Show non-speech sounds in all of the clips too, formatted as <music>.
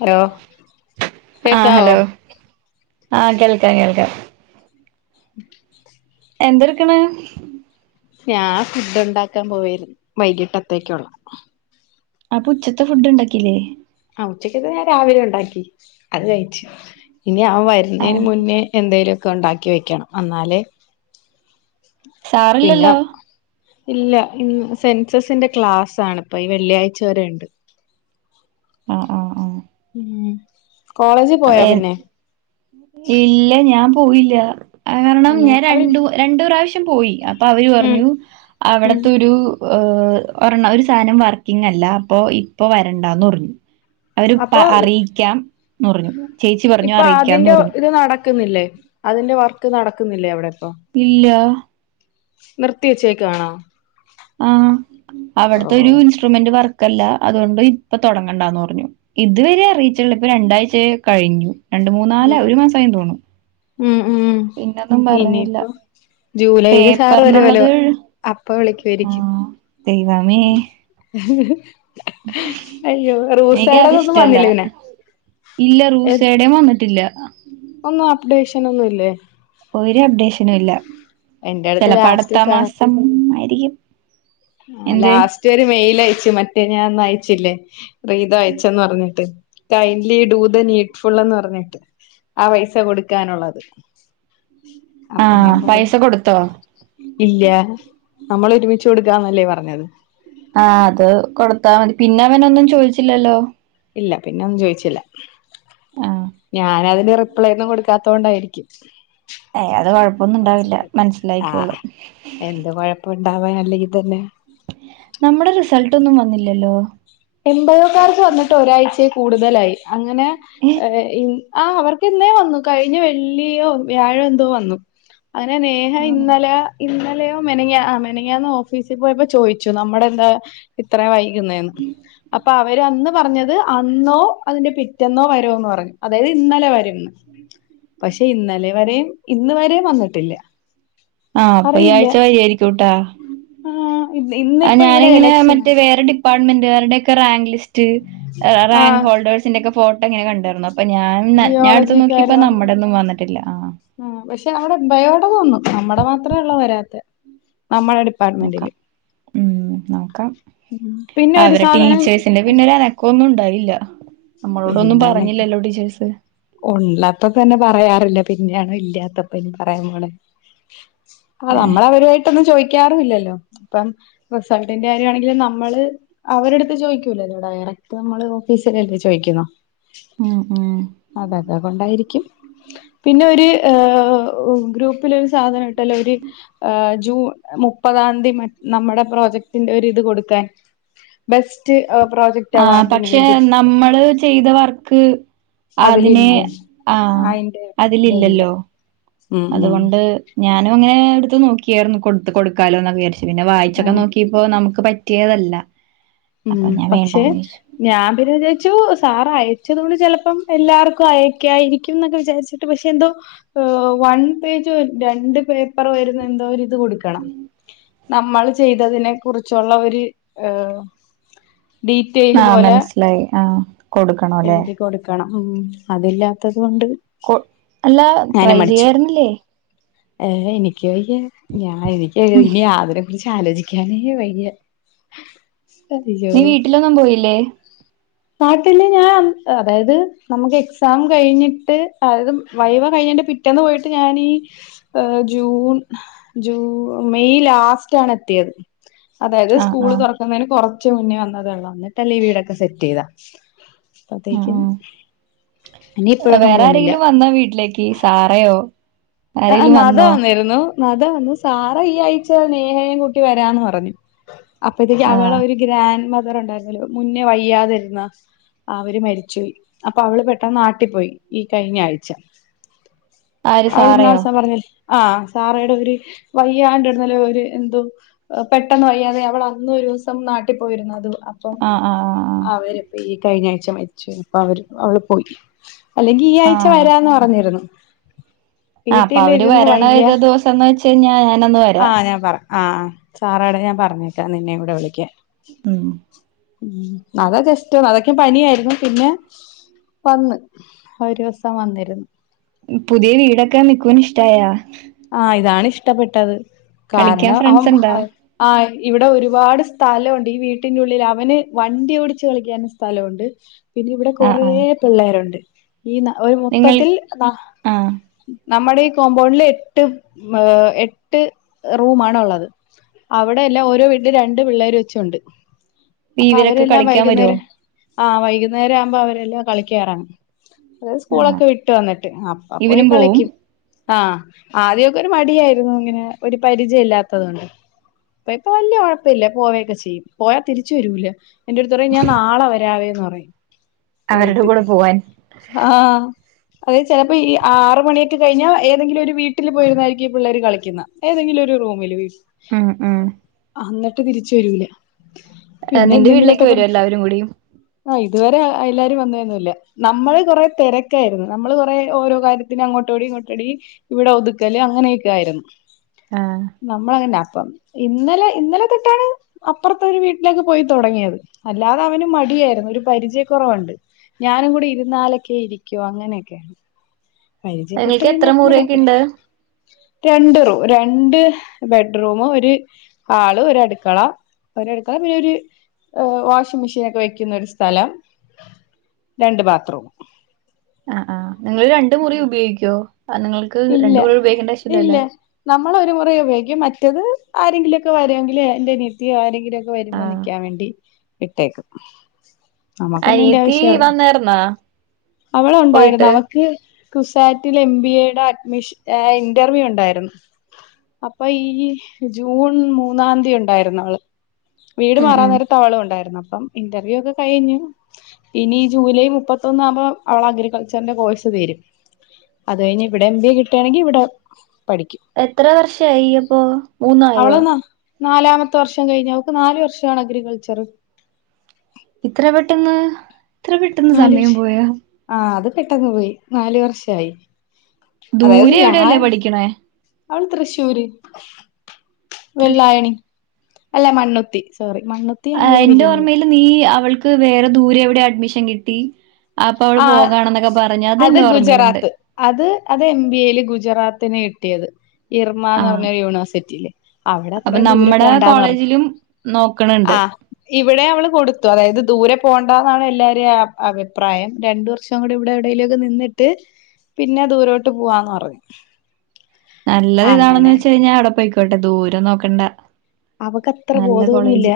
Hello ആഹ് കേക്കാവോ hello ആഹ് കേൾക്കാം കേൾക്കാം ഉ എന്തട്ക്ണ് ഞാൻ ഫുഡ്ണ്ടാക്കാൻ പോവായിരുന്നു വൈകിട്ടത്തേക്കുള്ള അപ്പൊ ഉച്ചത്തെ ഫുഡ്ണ്ടാക്കില്ലേ ആഹ് ഉച്ചക്കത്തെ ഞാൻ രാവിലെ ഉണ്ടാക്കി അത് കഴിച്ചു ഇനി അവൻ വരുന്നന് ആഹ് മുന്നേ എന്തേലൊക്കെ ഉണ്ടാക്കി വയ്ക്കണം എന്നാലെ പിന്നെ സാറില്ലല്ലോ ഇല്ല ഇന് സെൻസസിന്റെ ക്ലാസ് ആണുപ്പോ ഈ വെള്ളിയഴ്ച വരെ ഇണ്ട് ആഹ് ആഹ് ആഹ് ഉം കോളേജ് അപ്പയാൻ ഇല്ല ഞാൻ പോയില്ല അഹ് കാരണം അങ്ങനെ ഞാൻ അവര് രണ്ടു രണ്ടു പ്രാവശ്യം പോയി അപ്പൊ അവര് ഉം പറഞ്ഞു ഉം അവിടത്തൊരു ഹ്‌ ഒരെണ്ണം ഒരു സാനം വർക്കിങ് അല്ല അപ്പൊ ഇപ്പൊ വരണ്ടാന്ന് പറഞ്ഞു അവര് പ അപ്പൊ അറിയിക്കാംന്ന് പറഞ്ഞു ചേച്ചി പറഞ്ഞു ഇപ്പൊ അറിയിക്കാന്ന് അതിന്റെ പറഞ്ഞു ഇത് നടക്കുന്നില്ലേ അതിന്റെ വർക്ക് നടക്കുന്നില്ലേ അവിടെ ഇപ്പൊ ഇല്ലാ നിർത്തിവച്ചേക്കാണോ ആഹ് അവിടുത്തെ ഒരു ഇൻസ്ട്രുമെന്റ് വർക്കല്ല അതുകൊണ്ട് ഇപ്പൊ തുടങ്ങണ്ടന്ന് പറഞ്ഞു ഇതുവരെ അറിയിച്ചുള്ള ഇപ്പൊ രണ്ടാഴ്ച കഴിഞ്ഞു രണ്ട് മൂന്നാല ഉം ഒരു മാസായി തോന്നു ഉം ഉം പറഞ്ഞില്ല ഇനിപ്പൊ ജൂലൈയില് സാർ വരോലോ പേപ്പറിനുള്ളത് അപ്പ വിളിക്കുവായിക്കും ആഹ് ദൈവമേ അയ്യോ റൂസായിടതൊന്നും എനിക്കതിഷ്ടല്ല. വന്നില്ലങ്ങനെ ഇല്ല റൂസടേയും വന്നിട്ടില്ല ഒന്നും അപ്ഡേഷൻ ഒന്നുംല്ലേ ഒരു അപ്ഡേഷനും ഇല്ല എന്റെ അടുത്ത് ചിലപ്പോ ലാസ്റ്റ് അടുത്ത സാർ മാസം ആയിരിക്കും എന്ത് റ്റര് മെൽ അയച്ചു മറ്റേ ഞാൻ ഒന്ന അയച്ചില്ലേ റീത് അയച്ചന്ന് പറഞ്ഞിട്ട് ടൈ ലി ഡൂ ദ നീറ്റ്ഫുൾ എന്ന് പറഞ്ഞിട്ട് ആ പൈസ കൊടുക്കാനുള്ളത് ആഹ് പൈസ കൊടുത്തോ ഇല്ലഹ് നമ്മൾ ഒരുമിച്ച് കൊടുക്കാന്നല്ലേ പറഞ്ഞത് ആഹ് അത് കൊടുത്താൽ മതി പിന്നെ അവനൊന്നും ചോദിച്ചില്ലല്ലോ ഇല്ല പിന്ന ഒന്നും ചോയിച്ചില്ല ആഹ് ഞാനതിന്റെ പപ്പളൊന്നും കൊടുക്കാതോണ്ടയിക്കും ഏയ് അത് കൊഴപ്പൊന്നും ഉണ്ടാവില്ല ആഹ് മനസ്സിലായിക്കോള്ളൂ എന്ത് കൊഴപ്പണ്ടാവാൻ അല്ലെങ്കിൽ തന്നെ നമ്മുടെ റിസൾട്ട് ഒന്നും വന്നില്ലല്ലോ എൺപതോക്കാർക്ക് വന്നിട്ട് ഒരാഴ്ചയിൽ കൂടുതലായി അങ്ങനെ ഏ ആഹ് അവർക്ക് എന്നേ വന്നു കഴിഞ്ഞ വെള്ളിയോ വ്യാഴോ എന്തോ വന്നു അങ്ങനെ നേഹ ആണോ ഇന്നലെ ഇന്നലെയോ മെനഞാ അ മെനഞാന്ന് ഓഫീസിൽ പോയപ്പോ ചോദിച്ചു നമ്മുടെ എന്താ ഇത്രയും വൈകുന്നേന്ന് അപ്പൊ അവര് അന്ന് പറഞ്ഞത് അന്നോ അതിന്റെ പിറ്റെന്നോ വരമോന്ന് പറഞ്ഞു അതായത് ഇന്നലെ വരും പക്ഷെ ഇന്നലെ വരെയും ഇന്ന് വരെയും വന്നിട്ടില്ല ആഹ് അപ്പൊ ഈ അറിയില്ല ആഴ്ച കയ്യാ ആയിരിക്കും ട്ടാ ആഹ് ആഹ് ഇന്നിപ്പോ ഇവിടെ ഞാനിങ്ങനെ എലക്ഷനാ മറ്റേ വേറെ ഡി അപ്പാർട്ട്മെന്റുകാടെന്റെ ഒക്കെ റാങ്ക് ലിസ്റ്റ് ആഹ് റാങ് ഹോൾഡേഴ്സിന്റെ ഒക്കെ ഫോട്ടോ അങ്ങനെ കണ്ടായിരുന്നു അ അപ്പൊ ഞാൻ ഞാൻ അടുത്ത ജിയോളജിക്കാര് നോക്കിപ്പ നമ്മുടെ ഒന്നും വന്നിട്ടില്ല ആഹ് ആഹ് പക്ഷെ അവിടെ ഭയടെ വന്നു നമ്മുടെ മാത്രമേ ഉള്ള വരാത്തെ നമ്മടെ ഡിപ്പാർട്ട്മെന്റില് നോക്കാം ഉം നോക്കാം പിന്നെ ഒരു അവരെ സാധനം ടീച്ചേഴ്സിന്റെ പിന്നര് അനക്കം ഒന്നും ഉണ്ടായില്ല എന്താ ന്നേട്ട് ടിചേൾസ് ഉള്ളാത്ത തന്നെ പറയാറില്ല പിന്നെയണോ ഇല്ലാത്തപ്പ ഇനി പറയാൻ പോണെ ആഹ് ഏഹ് നമ്മൾ അവരുയിട്ടൊന്നും ചോയ്ക്കാറുല്ലല്ലോ അപ്പം റിസൾട്ടിന്റെ കാര്യമാണെങ്കില് നമ്മള് അവരെടുത്ത് ചോയിക്കൂലല്ലോ ഡയറക്റ്റ് നമ്മള് ഓഫീസിലല്ലേ ചോദിക്കള്ളൂ ഉം ഉം അതെ അതെ അതുകൊണ്ടായിരിക്കും പിന്നെ ഒരു ഗ്രൂപ്പിലൊരു സാധനം ഇട്ടല്ലോ ഒരു ജൂൺ മുപ്പതാം തീ നമ്മുടെ പ്രോജക്ടിന്റെ ഒരിത് കൊടുക്കാൻ ബെസ്റ്റ് പ്രോജക്ട് ആ അവാർഡിന് പക്ഷെ വേണ്ടി നമ്മള് ചെയ്തവർക്ക് അതിനെ അതിലില്ലേ ആഹ് അയിന്റെ ഇതല്ലേ അതിലില്ലല്ലോ ഉം അതുകൊണ്ട് ഞാനും അങ്ങനെ എടുത്ത് നോക്കിയായിരുന്നു കൊടുത്ത് കൊടുക്കാലോന്ന് വിചാരിച്ചു പിന്നെ വായിച്ചൊക്കെ ഉം നോക്കി ഇപ്പോ നമുക്ക് പറ്റിയതല്ല ഉം അപ്പൊ ഞാൻ പക്ഷെ വേണ്ടാന്ന് വെച്ചു ഞാൻ പിന്നെ വിചാരിച്ചു സാർ അയച്ചത കൊണ്ട് ചിലപ്പം എല്ലാർക്കും അയക്കായിരിക്കും എന്നൊക്കെ വിചാരിച്ചു ട്ട് പക്ഷെ എന്തോ വൺ പേജോ രണ്ട് പേപ്പറോ വരുന്ന എന്തോ ത് കൊടുക്കണം നമ്മൾ ചെയ്തതിനെ കുറിച്ചുള്ള ഒര് ഏഹ് ഡീറ്റെയിൽ ആഹ് പോലെ മനസ്സിലായി ആഹ് കൊടുക്കണോല്ലെ എഴുതി കൊടുക്കണം ഉം അതില്ലാത്തത് കൊണ്ട് കൊ അല്ലാ ട്രൈ ഞാനും മടിച്ചു ചെയ്യായിരുന്നില്ലേ ഏഹ് എനിക്ക് വയ്യ ഞാൻ എനിക്ക് ഇനി ആവിടെ കുറിച്ച് ആലോചിക്കാനേ വയ്യ നീ അയ്യോ വീട്ടിലൊന്നും പോയില്ലേ നാട്ടില് ഞാൻ അതായത് നമുക്ക് എക്സാം കഴിഞ്ഞിട്ട് അതായത് വൈവ കഴിഞ്ഞേന്റെ പി റ്റെന്ന് പോയിട്ട് ഞാനീ ഏഹ് ജൂൺ ജൂ മെയ് ലാസ്റ്റ് ആണ് എത്തിയത് അതായത് ആ ആ സ്കൂള് തൊറക്കുന്നേന് കൊറച്ച് മുന്നേ വന്നതേ ഉള്ളൂ എന്ന്ട്ടല്ലേ ഈ വീടൊക്കെ സെറ്റ് ചെയ്തെ ഉം അപ്പത്തേക്കും ഉം ഇനി ഇപ്പഴൊന്നും പോണില്ല അന്നാ വീട്ടിലേക്ക് ഈ സാറയോ അ ആഹ് ആരെങ്കിലും നദ വന്നോ വന്നിരുന്നു നദ വന്നു സാറ ഈ ആഴ്ച്ച നേഹയും കൂട്ടി വരാന്ന് പറഞ്ഞു അപ്പഴത്തേക്ക് ആ അവളെ ഒരു ഗ്രാൻഡ് മദർ ഉണ്ടായിരുന്നല്ലോ മുന്നേ വയ്യാതിരുന്ന അവര് മരിച്ച് പോയി അപ്പൊ അവള് പെട്ടെന്ന് നാട്ടിപ്പോയി ഈ കഴിഞ്ഞ ആഴ്ച ആര് സാറയോ അവളിന്നാളൊരീസം പറഞ്ഞില്ലേ ആഹ് സാറയുടെ ഒരു വയ്യാണ്ട് ഇടുന്നല് ഒര് എന്തോ പെട്ടെന്ന് വയ്യാതെ അവൾ അന്നൊരൂസം നാട്ടിൽ പോയിരുന്നു അത് അ പ്പം ആഹ് ആഹ് അവര്പ്പ ഈ കഴിഞ്ഞ ആഴ്ച മരിച്ചോയിപ്പൊ അവര് അവള് പോയി അല്ലെങ്കി ഈ ആഹ് ആഴ്ച ആഹ് വരാന്ന് പറഞ്ഞിരുന്നു ആഹ് അപ്പൊ അവര് വീട്ടിലിരുന്നു വരണ വയ്യ ഏത് ദിവസംന്ന് വെച്ച് കഴിഞ്ഞാ ഞാനൊന്ന് വരാം ആഹ് ഞാൻ പറ ആഹ് ആഹ് സാറേടെ ഞാൻ പറഞ്ഞേക്കാം നിന്നെ കൂടെ വിളിക്കാൻ ഉം ഉം അവ ജസ്റ്റ് അവക്ക് പനിയായിരുന്നു പിന്നെ വന്ന് ഒരൂസം വന്നിരുന്നു ഉം പുതിയ വീടൊക്കെ മിക്കൂന് ഇഷ്ടായ ആഹ് ഇതാണ് ഇഷ്ടപ്പെട്ടത് കളിക്കാൻ കാരണം അവൻ ഫ്രണ്ട്സ് ഇണ്ടാ പറയാ ആഹ് ഇവിടെ ഒരുപാട് സ്ഥലമുണ്ട് ഈ വീട്ടിന്റെ ഉള്ളില് അവന് വണ്ടി ഓടിച്ച് കളിക്കാൻ സ്ഥലമുണ്ട് പിന്നെ ഇവിടെ ആഹ് കൊറേ ആഹ് പിള്ളേരുണ്ട് ഈ ന്നാ ഒരു നിങ്ങൾ മൊത്തത്തിൽ ആഹ് ന നമ്മടെ ഈ കോമ്പൗണ്ടില് എട്ട് എട്ട് റൂമാണ് ഉള്ളത് അവിടെ എല്ലാം ഓരോ വീട്ടിലും രണ്ട് പിള്ളേര് വെച്ചുണ്ട് അപ്പൊ ഇവരൊക്കെ അവരെല്ലാം കളിക്കാൻ വരുവോ വൈകുന്നേരം ആഹ് വൈകുന്നേരം ആവുമ്പോ അവരെല്ലാം കളിക്കായിറങ്ങും ഇവര് ആഹ് സ്കൂളൊക്കെ വിട്ടു വന്നിട്ട് അപ്പ പോയി ഇവനും പോവും കളിക്കും ആഹ് ആദ്യൊക്കെ ഒരു മടിയായിരുന്നു ഇങ്ങനെ ഒരു പരിചയം ഇല്ലാത്തത് കൊണ്ട് പ്പ ഇപ്പൊ വല്യ കൊഴപ്പില്ല പോവക്കെ ചെയ്യും പോയാതിരിച്ചു വരൂല എന്റെടുത്ത് പറയും ഞാൻ നാളെ വരാവേന്ന് പറയും അവരുടെ പോയിട്ട് കൂടെ പോവാൻ ആഹ് അത് ചെലപ്പോ ഈ ആറ് മണിയൊക്കെ കഴിഞ്ഞ ഏതെങ്കിലും ഒരു വീ ട്ടില് പോയിരുന്നായിരിക്കും ഈ പിള്ളേര് കളിക്കുന്നെ ഏതെങ്കിലും ഒരു റൂമില് ഉം ഉം അങ്ങട്ട് തിരിച്ച് വരൂല പിന്നെ നിന്റെ വീട്ടിലേക്ക് എന്തെങ്കിലൊക്കെ വരും പറഞ് എല്ലാവരും കൂടി ആഹ് ഇതുവരെ എല്ലാവരും വന്നേന്നുല്ല നമ്മള് കൊറേ തെരക്കായിരുന്നു നമ്മള് കൊറേ ഓരോ കാര്യത്തിനു അങ്ങോട്ടോടി ഇങ്ങോട്ടോടി ഇവിടെ ഒതു കലേ അങ്ങനെയൊക്കെ ആയിരുന്നു ആഹ് നമ്മളങ്ങനെ അപ്പം. ഇന്നലെ ഇന്നലെ തൊട്ടാണ് അപ്പുറത്തെ ഒരു വീട്ടിലേക്ക് പോയി തുടങ്ങിയത്. അല്ലാതെ അവന് മടിയായിരുന്നു. ഒരു പരിചയക്കുറവുണ്ട്. ഞാനും കൂടി ഇരുന്നാലൊക്കെ ഇരിക്കു. അങ്ങനെയൊക്കെയാണ് പരിചയപ്പെട്ടു നിങ്ങൾക്ക് കഴിഞ്ഞാ എത്ര പിന്നെ മുറിയൊക്കെ കൊഴപ്പില്ല. ഇണ്ട് രണ്ട് റൂ രണ്ട് ബെഡ്റൂമ് ഒരു ഹാള് ഒരടുക്കള. ഒരടുക്കള പിന്നെ ഒരു ഓ വാഷിംഗ്‌ മെഷീനൊക്കെ വെയ്ക്കുന്ന ഒരു സ്ഥലം. രണ്ട് ബാത്ത്റൂം. ആഹ് ആഹ്. നിങ്ങള് രണ്ട് മുറിയും ഉപയോഗിക്കോ? നിങ്ങൾക്ക് രണ്ട് മുറി ഉപയോഗിക്കേണ്ട ആവശ്യല്ലല്ലോ? നമ്മളൊരു മുറി ഉപയോഗിക്കും. മറ്റത് ആരെങ്കിലുമൊക്കെ വരുമെങ്കിൽ എന്റെ അനിയത്തിയോ ആരെങ്കിലും വരുമ്പോ ആഹ് നിക്കാൻ വേണ്ടി ഇട്ടേക്കും. നമ്മക്കൊന്നിന്റെ അനിയത്തി ആവശ്യള്ളോ. വന്നായിരുന്നാ അവള് ഉണ്ടായിരുന്നു പോയിട്ട് അവക്ക് ക്ക് കുസാറ്റിൽ എം ബി എയുടെ അഡ്മിഷൻ ഏ ഇന്റർവ്യൂ ഉണ്ടായിരുന്നു. അപ്പൊ ഈ ജൂൺ മൂന്നാതീ ഉണ്ടായിരുന്നു അവള്. വീട് ഉം മാറാൻ ഉം നേരത്തവളും ഉണ്ടായിരുന്നു. അപ്പം ഇന്റർവ്യൂ ഒക്കെ കഴിഞ്ഞു. ഇനി ഈ ജൂലൈ മുപ്പത്തൊന്നാകുമ്പോ അവളെ അഗ്രികൾച്ചറിന്റെ കോഴ്സ് തീരും. അത് കഴിഞ്ഞ് ഇവി എം ബി എ കിട്ടയാണെങ്കി ഇവിടെ പഠിക്കും എത്ര വർഷായി അപ്പോ മൂന്നായോ? അവള് ന നാലാമത്തെ വർഷം കഴിഞ്ഞു. അവക്ക് നാല് വർഷാണ് അഗ്രികൾച്ചർ. ഇത്ര പെട്ടെന്ന് ഇത്ര പെട്ടെന്ന് സമയം പോയാ. ആ അത് പെട്ടെന്ന് പോയി. നാല് വർഷായി. അതായത് ദൂരെ എവിടെയല്ലേ ഞാൻ പഠിക്കണേ അവള് തൃശ്ശൂര്. തൃശൂ വെള്ളായണി. അല്ല മണ്ണുത്തി സോറി മണ്ണുത്തി. ആ എന്റെ ഓർമ്മയില് നീ അവൾക്ക് വേറെ ദൂരെ എവിടെയൊ അഡ്മിഷൻ കിട്ടി അപ്പൊ അവള് ആഹ് പോകാണന്നൊക്കെ പറഞ്ഞ്. അത് എന്റെ ഓർമ്മയിലുണ്ട്. അത് അത് എം ബി എയില് ഗുജറാത്തിന് കിട്ടിയത്. ഇർമാന്ന് ആഹ് പറഞ്ഞൊരു യൂണിവേഴ്സിറ്റിയില്. അവിടെ അപ്പൊ അത്രയും ദൂരെ നമ്മടെ പോണ്ടാന്ന് പറഞ്ഞു. കോളേജിലും നോക്കണണ്ട് ആ ഇവിടെ അവള് കൊടുത്തു അതായത് ദൂരെ പോണ്ടാന്നാണ് എല്ലാരെയും അഭിപ്രായം. രണ്ട് വർഷം കൂടി ഇവിടെ എവിടേലു ഒക്കെ നിന്നിട്ട് പിന്നെ ദൂരോട്ട് പോവാന്ന് പറഞ്ഞു. നല്ലത് ഏതാണെന്ന് അങ്ങനെ വെച്ച അവിടെ കഴിഞ്ഞാൽ പോയിക്കോട്ടെ ദൂരം നോക്കണ്ട. അവക്കത്ര നല്ല ബോധമൊന്നുല്ല. കോളേജ്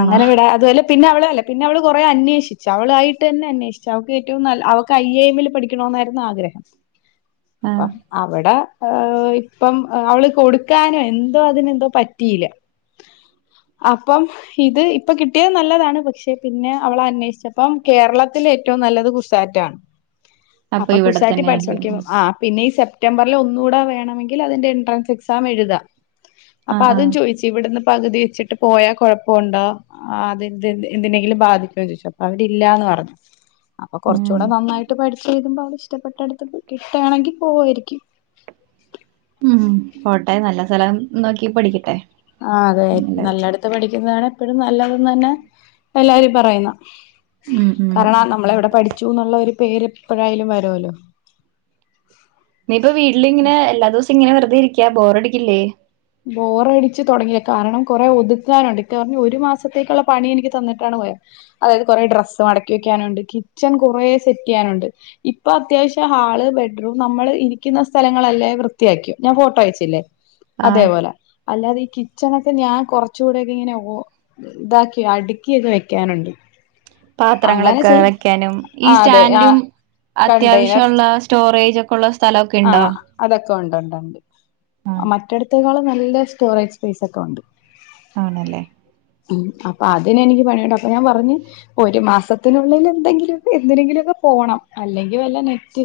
ആണോ വിടാ അതുപോലെ പിന്നെ അവള് അല്ല പിന്ന അവൾ കുറേ അന്വേഷിച്ചു അവളായിട്ട് തന്നെ അന്വേഷിച്ചു അവക്ക് കിട്ടിയകൊണ്ട് നല്ല അവൾക്ക് ഐ എ എമ്മിൽ പഠിക്കണം എന്നായിരുന്നു ആഗ്രഹം. ആഹ് അപ്പം അവിടെ ഏഹ് ഇപ്പം അവള് കൊടുക്കാനോ എന്തോ അതിനെന്തോ പറ്റിയില്ല. അപ്പം ഇത് ഇപ്പൊ കിട്ടിയത് നല്ലതാണ് പക്ഷെ പിന്നെ അവള് അന്വേഷിച്ചപ്പം കേരളത്തില ഏറ്റവും നല്ലത് കുസാറ്റാണ്. <inaudible> അപ്പൊ ഇവിടെ കുസാറ്റിൽ തന്നെ ആയിരിക്കും പഠിച്ചോണ്ടിരിക്കുന്നു. ആ പിന്നെ ഈ സെപ് സെപ്റ്റംബറിൽ ഒന്നുകൂടെ വേണമെങ്കിൽ അതിന്റെ എൻട്രൻസ് എക്സാം എഴുതാം. അപ്പൊ ആഹ് അതും ആഹ് ചോയിച്ചു ഇവിടുന്ന് പകുതി വെച്ചിട്ട് പോയാ കുഴപ്പമുണ്ടോ? ആഹ് അത് എന്തിനെങ്കിലും ബാധിക്കോ ചോയിച്ചു. അപ്പൊ അവരില്ലാന്ന് പറഞ്ഞു. അപ്പൊ കൊറച്ചുകൂടെ ഉം നന്നായിട്ട് പഠിച്ച് എഴുതുമ്പോൾ അവള് ഇഷ്ടപ്പെട്ടിടുത്ത് കിട്ടുകയാണെങ്കിൽ പോവായിരിക്കും. ഉം പോട്ടെ നല്ല സ്ഥലം നോക്കി പഠിക്കട്ടെ. ആഹ് അതെ നല്ലത് നല്ലടുത്ത് പഠിക്കുന്നതാണ് എപ്പോഴും നല്ലതെന്ന് തന്നെ എല്ലാരും പറയുന്ന്. ഉം ഉം കാരണം ആ നമ്മളെവിടെ പഠിച്ചു എന്നുള്ള ഒരു പേര് എപ്പോഴായാലും വരുമല്ലോ. നീയിപ്പൊ വീട്ടിലിങ്ങനെ എല്ലാ ദിവസം ഇങ്ങനെ വെറതെ ഇരിക്കാ ബോർ അടിക്കില്ലേ ബോറടിച്ച് തുടങ്ങിയില്ല കാരണം കുറെ ഒതുക്കാനുണ്ട് ഇക്ക പറഞ്ഞഞ് ഒരു മാസത്തേക്കുള്ള പണി എനിക്ക് തന്നിട്ടാണ് പോയത് അതായത് കുറെേ ഡ്രസ്സ് മടക്കി വെക്കാനുണ്ട് കിച്ചൺ കുറെ സെറ്റെയ്യാനുണ്ട് ഇപ്പൊ അത്യാവശ്യം ഹാള് ബെഡ്റൂം നമ്മൾ ഇരിക്കുന്ന സ്ഥലങ്ങളല്ലേ വൃത്തിയാക്കി ഞാൻ ഫോട്ടോ അയച്ചില്ലേ ആഹ് അതേപോലെ അല്ലാതെ ഈ കിച്ചണൊക്കെ ഞാൻ കുറച്ചുകൂടെക്കെ ഇങ്ങനെ ഓ ഇതാക്കി അടുക്കി ഒക്കെ വെക്കാനുണ്ട് അങ്ങനെ പാത്രങ്ങളൊക്കെ ചെയ് വയ്ക്കാനും ഈ ആ അതെ ആ സ്റ്റാൻഡും അത്യാവശ്യള്ള സ്റ്റോറേജ് ഒക്കെള്ള ആഹ് അതൊക്കെ ഒണ്ട് ഒണ്ട് ഒണ്ട് ആഹ് മറ്റടുത്തേക്കാളും നല്ല സ്റ്റോറേജ് സ്പേസ് ഒക്കെ ഉണ്ട് ആണല്ലേ ഉം അപ്പൊ അതിനെ എനിക്ക് പണിയുണ്ട് അപ്പൊ ഞാൻ പറഞ്ഞു ഒരു മാസത്തിനുള്ളിൽ എന്തെങ്കിലും എന്തിനെങ്കിലും ഒക്കെ പോണം അല്ലെങ്കിൽ വല്ല നെറ്റ്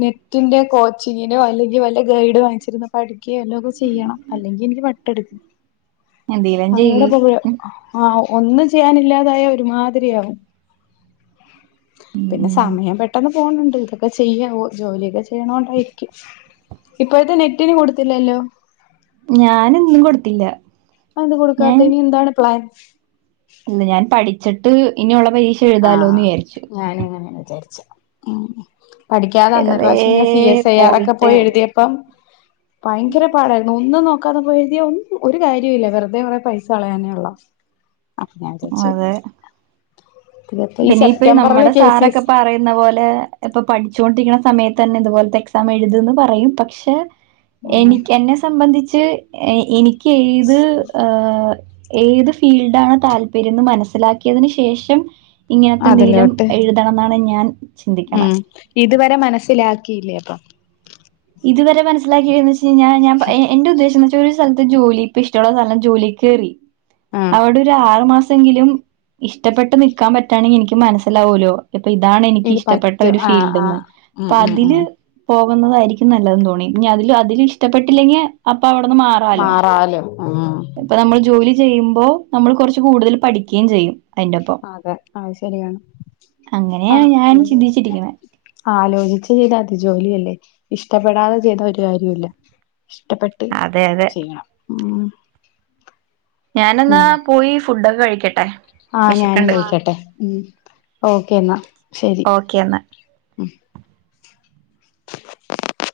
നെറ്റിന്റെ കോച്ചിങ്ങിനോ അല്ലെങ്കിൽ വല്ല ഗൈഡ് വാങ്ങിച്ചിരുന്ന് പഠിക്കുക്കേ എന്തോലും ഒക്കെ ചെയ്യണം അല്ലെങ്കിൽ എനിക്ക് വട്ട് എടു ഉം <inaudible> എന്തെലും ചെയ്യ് അവരോടപ്പ ആഹ് ഒന്നും ചെയ്യാനില്ലാതായ ഒരുമാതിരിയാവും പിന്നെ ഉം സമയം പെട്ടന്ന് പോണുണ്ട് ഇതൊക്കെ ചെയ്യാം ജോലിയൊക്കെ ചെ ചെയ്യണോണ്ട് ആയിരിക്കും ഇപ്പോഴത്തെ നെറ്റിന് കൊടുത്തില്ലല്ലോ ഞാനൊന്നും കൊടുത്തില്ല എന്താണ് കൊടുക്കാത്ത ഇനി എന്താണ് പ്ലാൻ ഇല്ല ഞാൻ പഠിച്ചിട്ട് ഇനിയുള്ള പരീക്ഷ എഴുതാലോ ആഹ് എന്ന് വിചാരിച്ചു ഞാനും അങ്ങനെയാ വിചാരിച്ച ഉം പഠിക്കാതെ അന്ന് ഒരു വെറുതെ പ്രാവശ്യം ഞാൻ സി എസ് ഐ ആർ ഒക്കെ പോയിട്ട് പോയി എഴുതിയപ്പം ഭയങ്കര പാടായിരുന്നു ഒന്നും നോ ഒന്നും നോക്കാതെ പോയി എഴുതിയ ഒന്നും ഒരു കാര്യം ഇല്ല വെറുതെ കുറെ പൈസ കളയന്നെ ഉള്ളു അപ്പൊ ഞാൻ വിചാരിച്ച് അതെ ഇതിപ്പോ ഈ പിന്നെ ഇപ്പ സെപ്റ്റംബറില് നമ്മുടെ കെ സി സാറൊക്കെ എസ് പറയുന്ന പോലെ ഇപ്പൊ പഠിച്ചോണ്ടിരിക്കുന്ന സമയത്തന്നെ ഇതുപോലത്തെ എക്സാം എഴുതന്ന് പറയും പക്ഷെ ഉം എനിക്ക് എന്നെ സംബന്ധിച്ച് എനിക്ക് എഴ്ത് ഏഹ് ഏത് ഫീൽഡാണ് താല്പര്യം എന്ന് മനസ്സിലാക്കിയതിന് ശേഷം ഇങ്ങൻത്തെന്തെങ്കിലും അതിലോട്ട് എഴു തണം എന്നാണ് ഞാൻ ചിന്തിക്കണെ ഉം ഇതുവരെ മനസ്സിലാക്കിയില്ലേ അപ്പൊ ഇതുവരെ മനസ്സിലാക്കിയന്ന് വെച്ച് കഴിഞ്ഞാ ഞാൻ എന്റെ ഉദേശ്യം ഈ ഒരു സ്ഥലത്ത് ജോലി ഇപ്പ ഇഷ്ടമുള്ള സ്ഥലം ജോലി കയറി ആഹ് അവിടെ ഒരു ആറു മാസ് എങ്കിലും ഇഷ്ടപ്പെട്ട് നിൽക്കാൻ പറ്റാണെങ്കിൽ എനിക്ക് മനസ്സിലാവൂല്ലോ ഇപ്പൊ ഇതാണ് എനിക്ക് ഇത് ഇഷ്ടപ്പെട്ട പറ്റും ഒരു ആഹ് ഫീൽഡ്ന്ന് ആഹ് ഉം അപ്പൊ ഉം ഉം അതില് പോകുന്നതായിരിക്കും നല്ലതെന്ന് തോന്നി ഇനി അതി അതില് ഇഷ്ടപ്പെട്ടില്ലെങ്കിൽ അപ്പൊ അവടെന്ന് മാ മാറാലും ആഹ് ഇപ്പൊ നമ്മൾ ജോലി ചെയ്യുമ്പോ നമ്മൾ കുറച്ച് കൂടുതൽ പഠിക്കേം ചെയ്യും അതിന്റൊപ്പം അതെ അത് ശരിയാണ് അങ്ങനെയാണ് ആഹ് ഞാൻ ചിന്തിച്ചിരിക്കണേ ആലോചിച്ച് ചെയ്താ മതി ജോലിയല്ലേ ഇഷ്ടപ്പെടാതെ ചെയ്ത ഒരു കാര്യോല്ല ഇഷ്ടപ്പെട്ട് അതെ അതെ ചെയ്യണം ഉം ഞാനെന്നാ പോയി ഫുഡൊക്കെ കഴിക്കട്ടെ ആഹ് ഞാനും വിശക്കണ്ട് കഴിക്കട്ടെ ഉം ഓക്കേന്നാ ശരി ഉം ഓക്കെന്നാ <inaudible>